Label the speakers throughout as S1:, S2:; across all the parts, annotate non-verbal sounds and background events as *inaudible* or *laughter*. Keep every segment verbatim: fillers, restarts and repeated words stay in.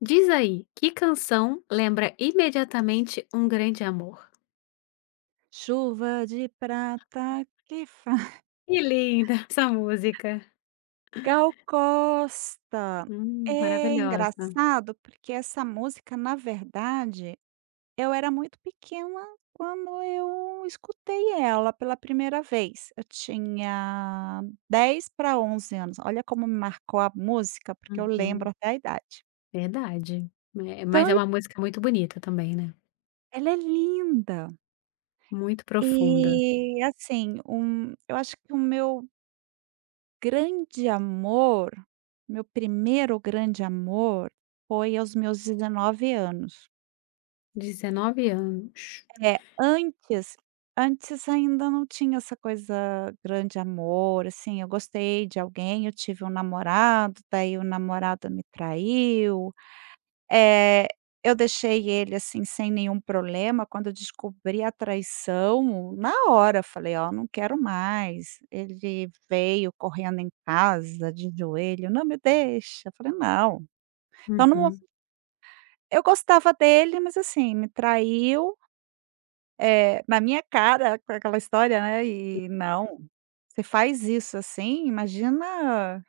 S1: Diz aí, que canção lembra imediatamente um grande amor?
S2: Chuva de prata que *laughs* faz
S1: Que linda *laughs* essa música.
S2: Gal Costa.
S1: Hum,
S2: É
S1: maravilhosa.
S2: engraçado, porque essa música, na verdade, eu era muito pequena quando eu escutei ela pela primeira vez. Eu tinha dez para onze anos. Olha como me marcou a música, porque eu
S1: Uhum,
S2: lembro até a idade.
S1: verdade. É, mas é
S2: Então,
S1: uma música muito bonita também, né.
S2: ela é linda.
S1: Muito profunda.
S2: E, assim, um eu acho que o meu grande amor, meu primeiro grande amor foi aos meus dezenove anos.
S1: dezenove anos.
S2: É, antes antes ainda não tinha essa coisa grande amor, assim, eu gostei de alguém, eu tive um namorado, daí o namorado me traiu. Eh, eu deixei ele, assim, sem nenhum problema, quando eu descobri a traição, na hora eu falei: "Ó, não quero mais". Ele veio correndo em casa de joelho: "Não me deixa". Eu falei: "Não". Então não
S1: Uhum.
S2: eu gostava dele, mas, assim, me traiu, eh, na minha cara, com aquela história, né, e não, você faz isso assim, imagina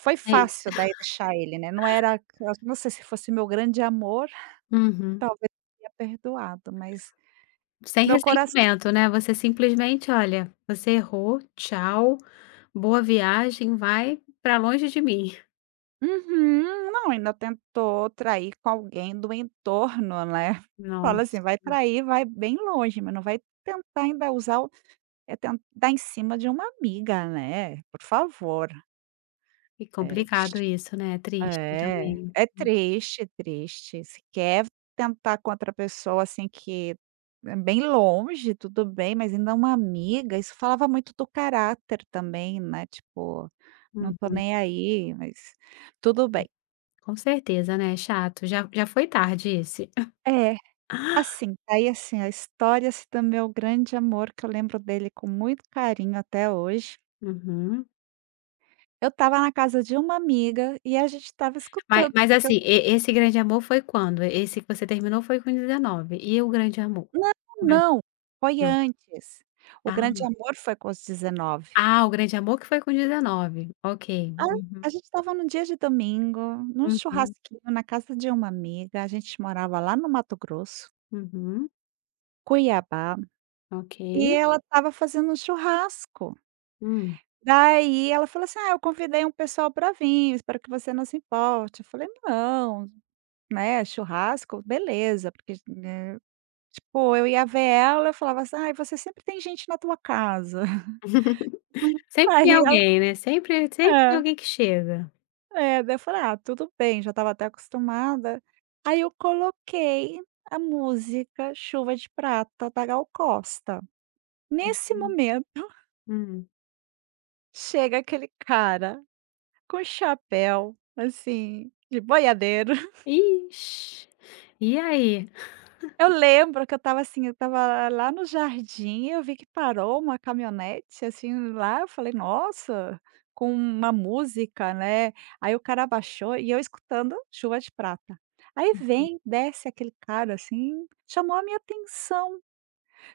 S2: foi
S1: Sei.
S2: fácil daí deixar ele, né, não era não sei se fosse meu grande amor.
S1: Uhum.
S2: Talvez teria perdoado, mas
S1: Sem
S2: meu coração
S1: ressentimento, né, você simplesmente, olha, você errou, tchau, boa viagem, vai pra longe de mim.
S2: uhum. Não, ainda tentou trair com alguém do entorno, né. *laughs* Fala assim,
S1: Nossa,
S2: vai trair, vai bem longe, mas não vai tentar ainda usar o é tentar dar em cima de uma amiga, né, por favor.
S1: que
S2: É.
S1: complicado isso, né, é triste
S2: É,
S1: também.
S2: é triste, é triste. Se quer tentar com outra pessoa, assim, que é bem longe, tudo bem, mas ainda uma amiga, isso falava muito do caráter também, né, tipo: "Não tô
S1: Uhum.
S2: nem aí", mas tudo
S1: Hum,
S2: bem.
S1: com certeza, né, chato, já já foi tarde esse.
S2: É, assim, tá. Aí assim, a história, assim, do meu grande amor, que eu lembro dele com muito carinho até hoje.
S1: Uhum.
S2: Eu estava na casa de uma amiga e a gente estava
S1: Mas
S2: escutando.
S1: mas assim, e esse grande amor foi quando? Esse que você terminou foi com dezenove, e o grande amor?
S2: Não,
S1: Mas
S2: não, foi
S1: não.
S2: antes. O grande
S1: Ah,
S2: amor foi com os dezenove.
S1: ah, o grande amor que foi com dezenove, ok.
S2: Ah,
S1: Uhum,
S2: a gente estava num dia de domingo, num
S1: uhum,
S2: churrasquinho na casa de uma amiga, a gente morava lá no Mato Grosso,
S1: uhum,
S2: Cuiabá,
S1: ok.
S2: e ela estava fazendo um churrasco.
S1: Hum.
S2: Daí ela falou assim: "Ah, eu convidei um pessoal para vir, espero que você não se importe". Eu falei: "Não", né, churrasco, beleza, porque, né, tipo, eu ia ver ela, eu falava assim: "Ai, você sempre tem gente na tua casa". *laughs*
S1: Sempre tem
S2: Aí ela
S1: alguém, né, sempre sempre tem
S2: é.
S1: alguém que chega.
S2: É, daí eu falei: "Ah, tudo bem", já estava até acostumada. Aí eu coloquei a música Chuva de Prata, da Gal Costa. Nesse
S1: Hum,
S2: momento, *laughs*
S1: hum.
S2: chega aquele cara com chapéu, assim, de boiadeiro.
S1: Ixi, e aí?
S2: Eu lembro que eu estava, assim, eu estava lá no jardim, eu vi que parou uma caminhonete, assim, lá, eu falei: "Nossa", com uma música, né, aí o cara baixou e eu escutando Chuva de Prata. Aí vem, desce aquele cara, assim, chamou a minha atenção,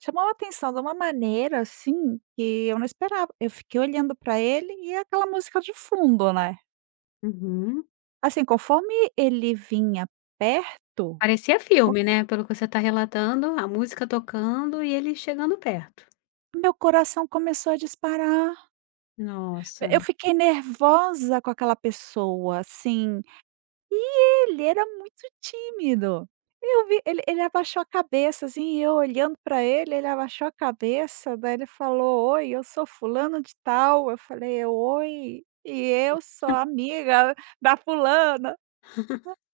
S2: chamou a atenção de uma maneira, assim, que eu não esperava. Eu fiquei olhando para ele e aquela música de fundo, né.
S1: Uhum.
S2: Assim, conforme ele vinha perto,
S1: Parecia filme, né, pelo que você tá relatando, a música tocando e ele chegando perto.
S2: meu coração começou a disparar.
S1: Nossa,
S2: Eu fiquei nervosa com aquela pessoa, assim, ele era muito tímido. Eu vi ele ele abaixou a cabeça, assim, e eu olhando para ele, ele abaixou a cabeça, daí ele falou: "Oi, eu sou fulano de tal". Eu falei: "Oi, e eu sou amiga da fulana".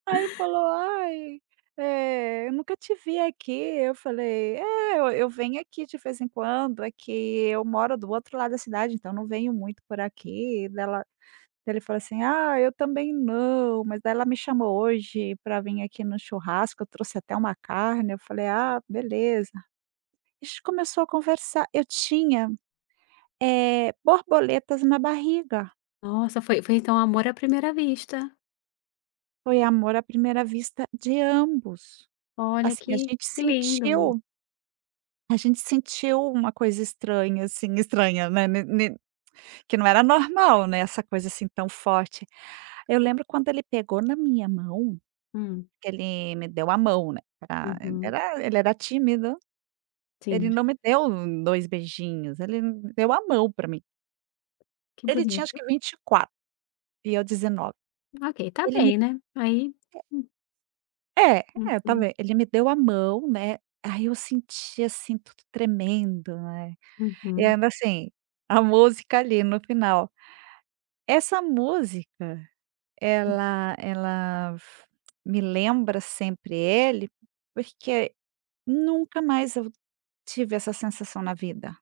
S2: Aí ele falou: "Ai, eh, eu nunca te vi aqui". Eu falei: "É, eu eu venho aqui de vez em quando, é que eu moro do outro lado da cidade, então não venho muito por aqui". Dela ele falou assim: "Ah, eu também não, mas daí ela me chamou hoje para vir aqui no churrasco, eu trouxe até uma carne", eu falei: "Ah, beleza". A gente começou a conversar, eu tinha, eh, borboletas na barriga,
S1: nossa, foi foi então amor à primeira vista.
S2: foi amor à primeira vista de ambos.
S1: Olha
S2: Assim, a
S1: que
S2: gente
S1: que lindo.
S2: sentiu a gente sentiu uma coisa estranha, assim, estranha, né, ne ne que não era normal, né, essa coisa, assim, tão forte. Eu lembro quando ele pegou na minha mão
S1: Hum,
S2: que ele me deu a mão, né, pra ele
S1: uhum,
S2: era ele era tímido, ele
S1: sim,
S2: não me deu dois beijinhos, ele me deu a mão pra mim.
S1: que
S2: Ele tinha acho
S1: bonito.
S2: que vinte e quatro e eu dezenove.
S1: Ok, tá
S2: Ele me
S1: bem, né, aí hum,
S2: é, é, tá
S1: uhum,
S2: ven ele me deu a mão, né, aí eu senti, assim, tudo tremendo, né, e
S1: uhum,
S2: ainda, assim, a música ali no final. Essa música,
S1: uhum.
S2: ela ela f- me lembra sempre ele, porque nunca mais eu tive essa sensação na vida.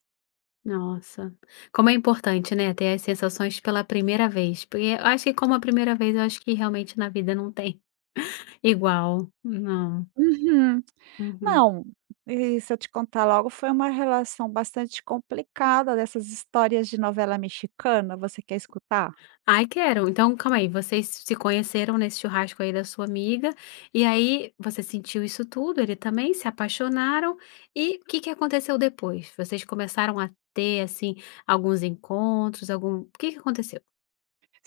S1: Nossa, como é importante, né, ter as sensações pela primeira vez, porque eu acho que como a primeira vez, eu acho que realmente na vida não tem *laughs* igual, não.
S2: Uhum.
S1: Uhum.
S2: Não, e se eu te contar logo, foi uma relação bastante complicada dessas histórias de novela mexicana, você quer escutar?
S1: Ai, quero. Então, calma aí, vocês se conheceram nesse churrasco aí da sua amiga, e aí você sentiu isso tudo, ele também, se apaixonaram, e o que que aconteceu depois? Vocês começaram a ter, assim, alguns encontros, algum... O que que aconteceu?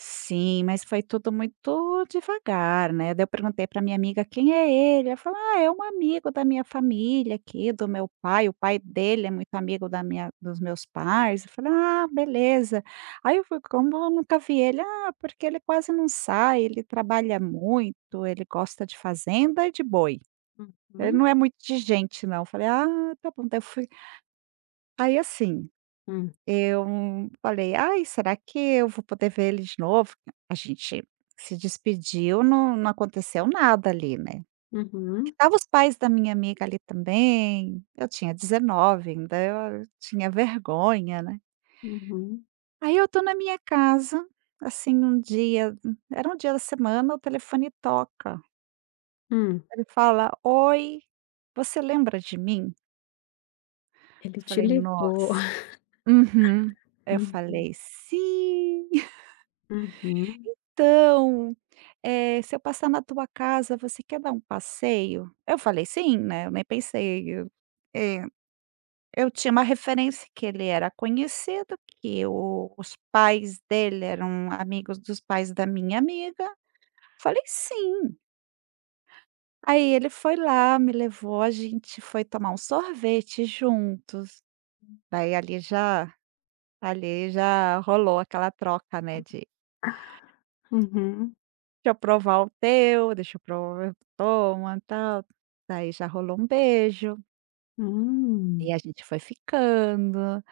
S2: Sim, mas foi tudo muito devagar, né, daí eu perguntei para minha amiga: "Quem é ele?" Ela falou: "Ah, é um amigo da minha família aqui, do meu pai, o pai dele é muito amigo da minha dos meus pais". Eu falei: "Ah, beleza". Aí eu fui: "Como eu nunca vi ele?" "Ah, porque ele quase não sai, ele trabalha muito, ele gosta de fazenda e de boi". Ele
S1: Uhum,
S2: não é muito de gente não. Falei: "Ah, tá bom". Daí eu fui Aí assim,
S1: hum,
S2: eu falei: "Ai, será que eu vou poder ver ele de novo?" A gente se despediu, não não aconteceu nada ali, né.
S1: uhum,
S2: Estavam os pais da minha amiga ali também, eu tinha dezenove, ainda, eu tinha vergonha, né.
S1: uhum,
S2: Aí eu tô na minha casa, assim, um dia era um dia da semana, o telefone toca.
S1: hum.
S2: Ele fala: "Oi, você lembra de mim?"
S1: Ele te
S2: Falei:
S1: ligou.
S2: "Nossa". Uhum. Aí eu
S1: *laughs*
S2: falei: "Sim, *laughs*
S1: Uhum, uhum,
S2: então, eh, se eu passar na tua casa, você quer dar um passeio?" Eu falei: "Sim", né, eu nem pensei, eu eh, eu tinha uma referência que ele era conhecido, que o os pais dele eram amigos dos pais da minha amiga. Falei: "Sim". Aí ele foi lá, me levou, a gente foi tomar um sorvete juntos. Daí ali já Ali já rolou aquela troca, né, de:
S1: uhum,
S2: "Deixa eu provar o teu, deixa eu provar, toma, tal". Daí já rolou um beijo, e
S1: hum.
S2: a gente foi ficando,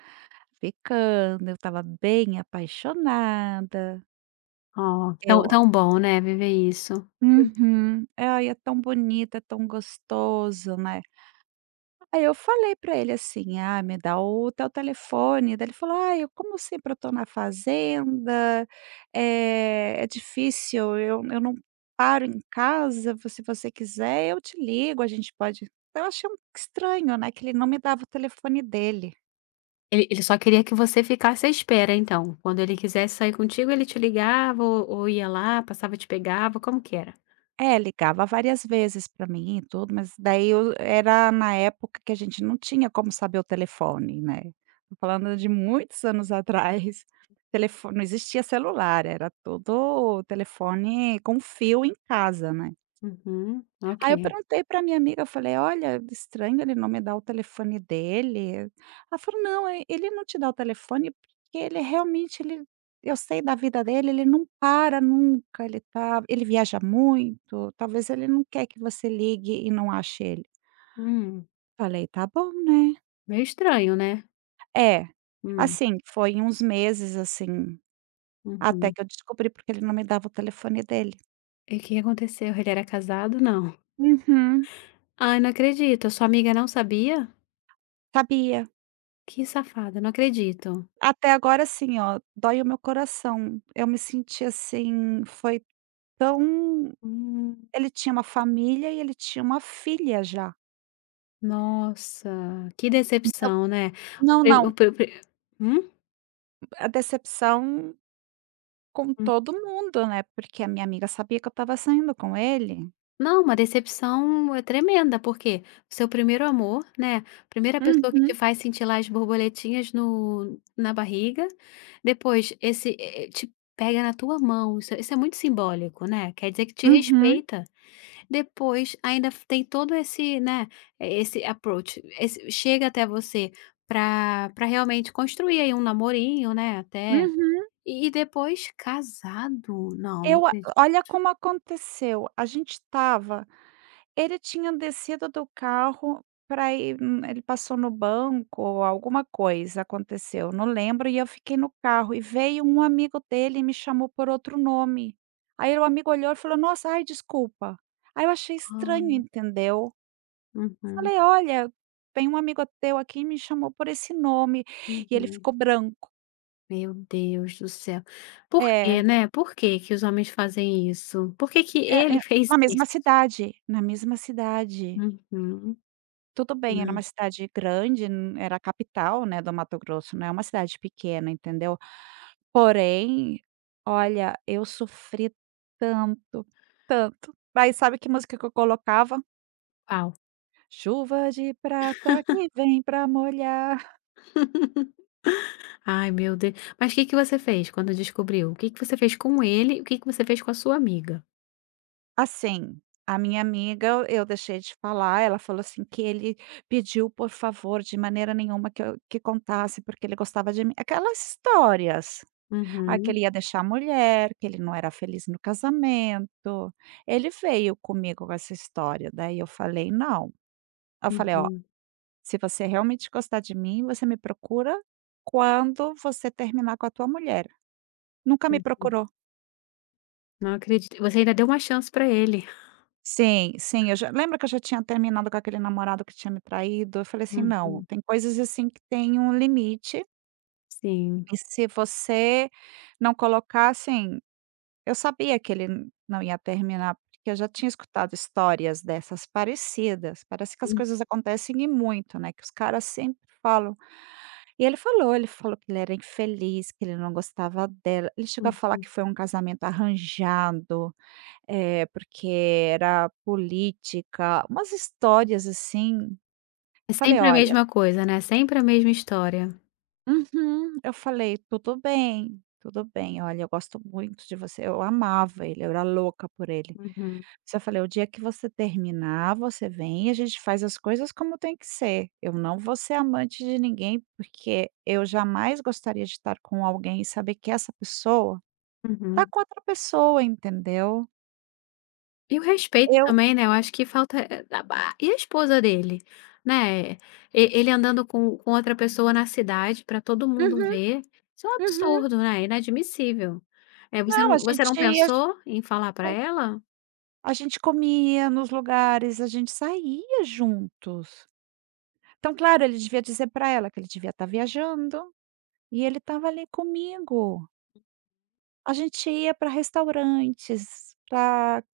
S2: ficando, eu estava bem apaixonada.
S1: Ó, tão,
S2: Eu
S1: tão bom, né, viver isso.
S2: Uhum. Ai, é tão bonito, é tão gostoso, né. Aí eu falei pra ele assim: "Ah, me dá o teu telefone". Daí ele falou: "Ah, eu como sempre eu tô na fazenda, eh, é difícil, eu eu não paro em casa, vo se você quiser eu te ligo, a gente pode". Eu achei um estranho, né, que ele não me dava o telefone dele.
S1: Ele ele só queria que você ficasse à espera então, quando ele quisesse sair contigo ele te ligava ou ou ia lá, passava, te pegava, como que era?
S2: É, ligava várias vezes para mim e tudo, mas daí eu era na época que a gente não tinha como saber o telefone, né. Tô falando de muitos anos atrás, *laughs* telefone não existia celular, era todo telefone com fio em casa, né.
S1: Uhum, ok.
S2: Aí eu perguntei pra minha amiga, eu falei: "Olha, estranho ele não me dar o telefone dele". Ela falou: "Não, e ele não te dá o telefone porque ele realmente ele eu sei da vida dele, ele não para nunca, ele tá ele viaja muito, talvez ele não quer que você ligue e não ache ele".
S1: Hum,
S2: Falei: "Tá bom, né".
S1: meio estranho, né?
S2: É,
S1: Hum,
S2: assim, foi uns meses, assim, até
S1: uhum.
S2: que eu descobri porque ele não me dava o telefone dele.
S1: E o que que aconteceu? Ele era casado? Não.
S2: Uhum,
S1: Ai, não acredito, a sua amiga não sabia?
S2: sabia.
S1: Que safada, não acredito.
S2: Até agora assim ó, dói o meu coração. Eu me senti assim, foi tão.
S1: Hum,
S2: Ele tinha uma família e ele tinha uma filha já.
S1: nossa, que
S2: Então
S1: decepção, né? O
S2: não,
S1: pri o
S2: não,
S1: pri o pri hum?
S2: a decepção com todo mundo, né, porque a minha amiga sabia que eu estava saindo com ele.
S1: Não, uma decepção é tremenda, porque o seu primeiro amor, né, primeira pessoa que te
S2: Uhum,
S1: faz sentir lá as borboletinhas no na barriga, depois esse eh eh, te pega na tua mão, isso é, isso é muito simbólico, né, quer dizer que te
S2: uhum,
S1: respeita. Depois ainda f tem todo esse, né, eh, esse approach, esse chega até você para para realmente construir aí um namorinho, né, até.
S2: uhum.
S1: E e depois casado? Não, não
S2: Eu a
S1: acredito.
S2: Olha como aconteceu, a gente estava ele tinha descido do carro para ir hum, ele passou no banco ou alguma coisa aconteceu, não lembro, e eu fiquei no carro e veio um amigo dele e me chamou por outro nome. Aí o amigo olhou e falou: "Nossa, ai desculpa". Aí eu achei estranho,
S1: Ah,
S2: entendeu.
S1: uhum,
S2: Falei: "Olha, tem um amigo teu aqui e me chamou por esse nome". E ele
S1: uhum.
S2: ficou branco.
S1: Meu Deus do céu. Por
S2: É,
S1: quê, né, por que que os homens fazem isso? Por que que
S2: é
S1: ele *laughs*
S2: é
S1: fez
S2: na mesma
S1: isso?
S2: cidade, na mesma cidade.
S1: Uhum.
S2: Tudo bem, era
S1: Hã,
S2: uma cidade grande, n era a capital, né, do Mato Grosso, não é uma cidade pequena, entendeu. Porém, olha, eu sofri tanto, tanto. Aí sabe que música que eu colocava?
S1: qual?
S2: Chuva de prata que vem pra molhar.
S1: *laughs* Ai, meu Deus. Mas o que que você fez quando descobriu? O que que você fez com ele e o que que você fez com a sua amiga?
S2: Assim, a minha amiga, eu deixei de falar, ela falou assim que ele pediu, por favor, de maneira nenhuma que eu que contasse, porque ele gostava de mim. Aquelas histórias. Ah, que
S1: Uhum,
S2: ele ia deixar a mulher, que ele não era feliz no casamento. Ele veio comigo com essa história, daí eu falei: "Não". Eu falei: "Ó,
S1: uhum,
S2: se você realmente gostar de mim, você me procura quando você terminar com a tua mulher". Nunca me
S1: uhum.
S2: procurou.
S1: Não acredito. Você ainda deu uma chance pra ele.
S2: Sim, sim, eu já lembra que eu já tinha terminado com aquele namorado que tinha me traído? Eu falei assim: "Não,
S1: Uhum,
S2: tem coisas assim que tem um limite,
S1: sim.
S2: e se você não colocar assim". Eu sabia que ele n não ia terminar, porque eu já tinha escutado histórias dessas parecidas, parece que as
S1: Hum,
S2: coisas acontecem e muito, né, que os caras sempre falam. E ele falou, ele falou que ele era infeliz, que ele não gostava dela, ele chegou a falar
S1: uhum.
S2: que foi um casamento arranjado, eh, porque era política, umas histórias assim.
S1: É
S2: Falei:
S1: sempre a
S2: "Olha".
S1: mesma coisa, né, sempre a mesma história.
S2: Uhum. Eu falei: "Tudo bem, tudo bem, olha, eu gosto muito de você", eu amava ele, eu era louca por ele.
S1: Uhum,
S2: Você Falei: "O dia que você terminar, você vem e a gente faz as coisas como tem que ser. Eu não vou ser amante de ninguém, porque eu jamais gostaria de estar com alguém e saber que essa pessoa tá
S1: uhum.
S2: com outra pessoa", entendeu.
S1: E o respeito
S2: Eu
S1: também, né, eu acho que falta, eh, da ba e a esposa dele, né, e ele andando com com outra pessoa na cidade para todo mundo
S2: Uhum,
S1: ver, isso é um
S2: uhum.
S1: absurdo, né, inadmissível. É, você
S2: Não,
S1: não
S2: a
S1: você
S2: gente
S1: não
S2: ia
S1: pensou em falar para ela?
S2: a gente comia nos lugares, a gente saía juntos. Então, claro, ele devia dizer para ela que ele devia estar viajando, e ele estava ali comigo. A gente ia para restaurantes, para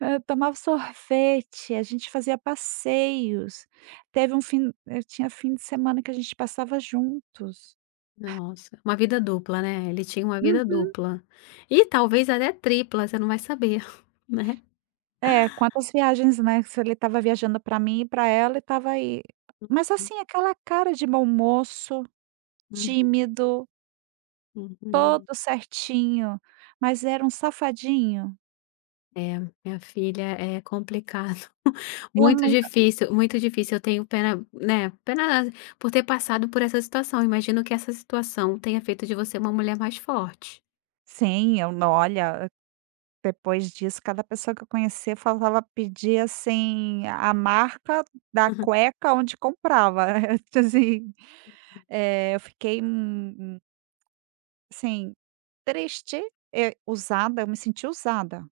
S2: Hã, tomava sorvete, a gente fazia passeios. Teve um fim Eu tinha fim de semana que a gente passava juntos.
S1: Nossa, uma vida dupla, né, ele tinha uma vida
S2: Uhum.
S1: dupla. E talvez até tripla, você não vai saber, *laughs* né.
S2: É, quantas viagens, né, se ele estava viajando para mim e para ela e estava aí, mas assim, aquela cara de mau moço,
S1: Uhum,
S2: tímido, todo
S1: uhum.
S2: certinho, mas era um safadinho.
S1: É, minha filha, é complicado, *laughs*
S2: Eu
S1: muito
S2: nunca
S1: difícil, muito difícil. Eu tenho pena, né, pena por ter passado por essa situação. Imagino que essa situação tenha feito de você uma mulher mais forte.
S2: Sim, eu não olha, depois disso, cada pessoa que eu conhecia falava, pedir, assim, a marca da
S1: *laughs*
S2: cueca onde comprava. *laughs* Assim, eh, eu fiquei, hum, assim, triste, eh, usada, eu me senti usada.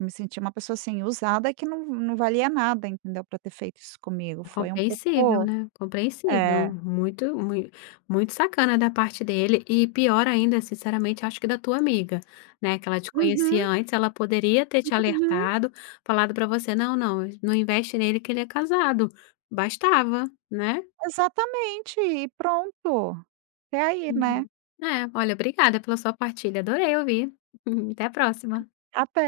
S2: Me senti uma pessoa, assim, usada que não não valia nada, entendeu, para ter feito isso comigo.
S1: É
S2: Foi um
S1: compreensível,
S2: pouco
S1: né, compreensível.
S2: é.
S1: Muito, muito, muito sacana da parte dele e pior ainda, sinceramente, acho que da tua amiga, né, que ela te
S2: Uhum,
S1: conhecia antes, ela poderia ter te
S2: uhum.
S1: alertado, falado pra você: "Não, não, não investe nele que ele é casado". Bastava, né?
S2: Exatamente, e pronto. É aí, né?
S1: Uhum. É, olha, obrigada pela sua partilha, adorei ouvir. *laughs* Até a próxima.
S2: Até.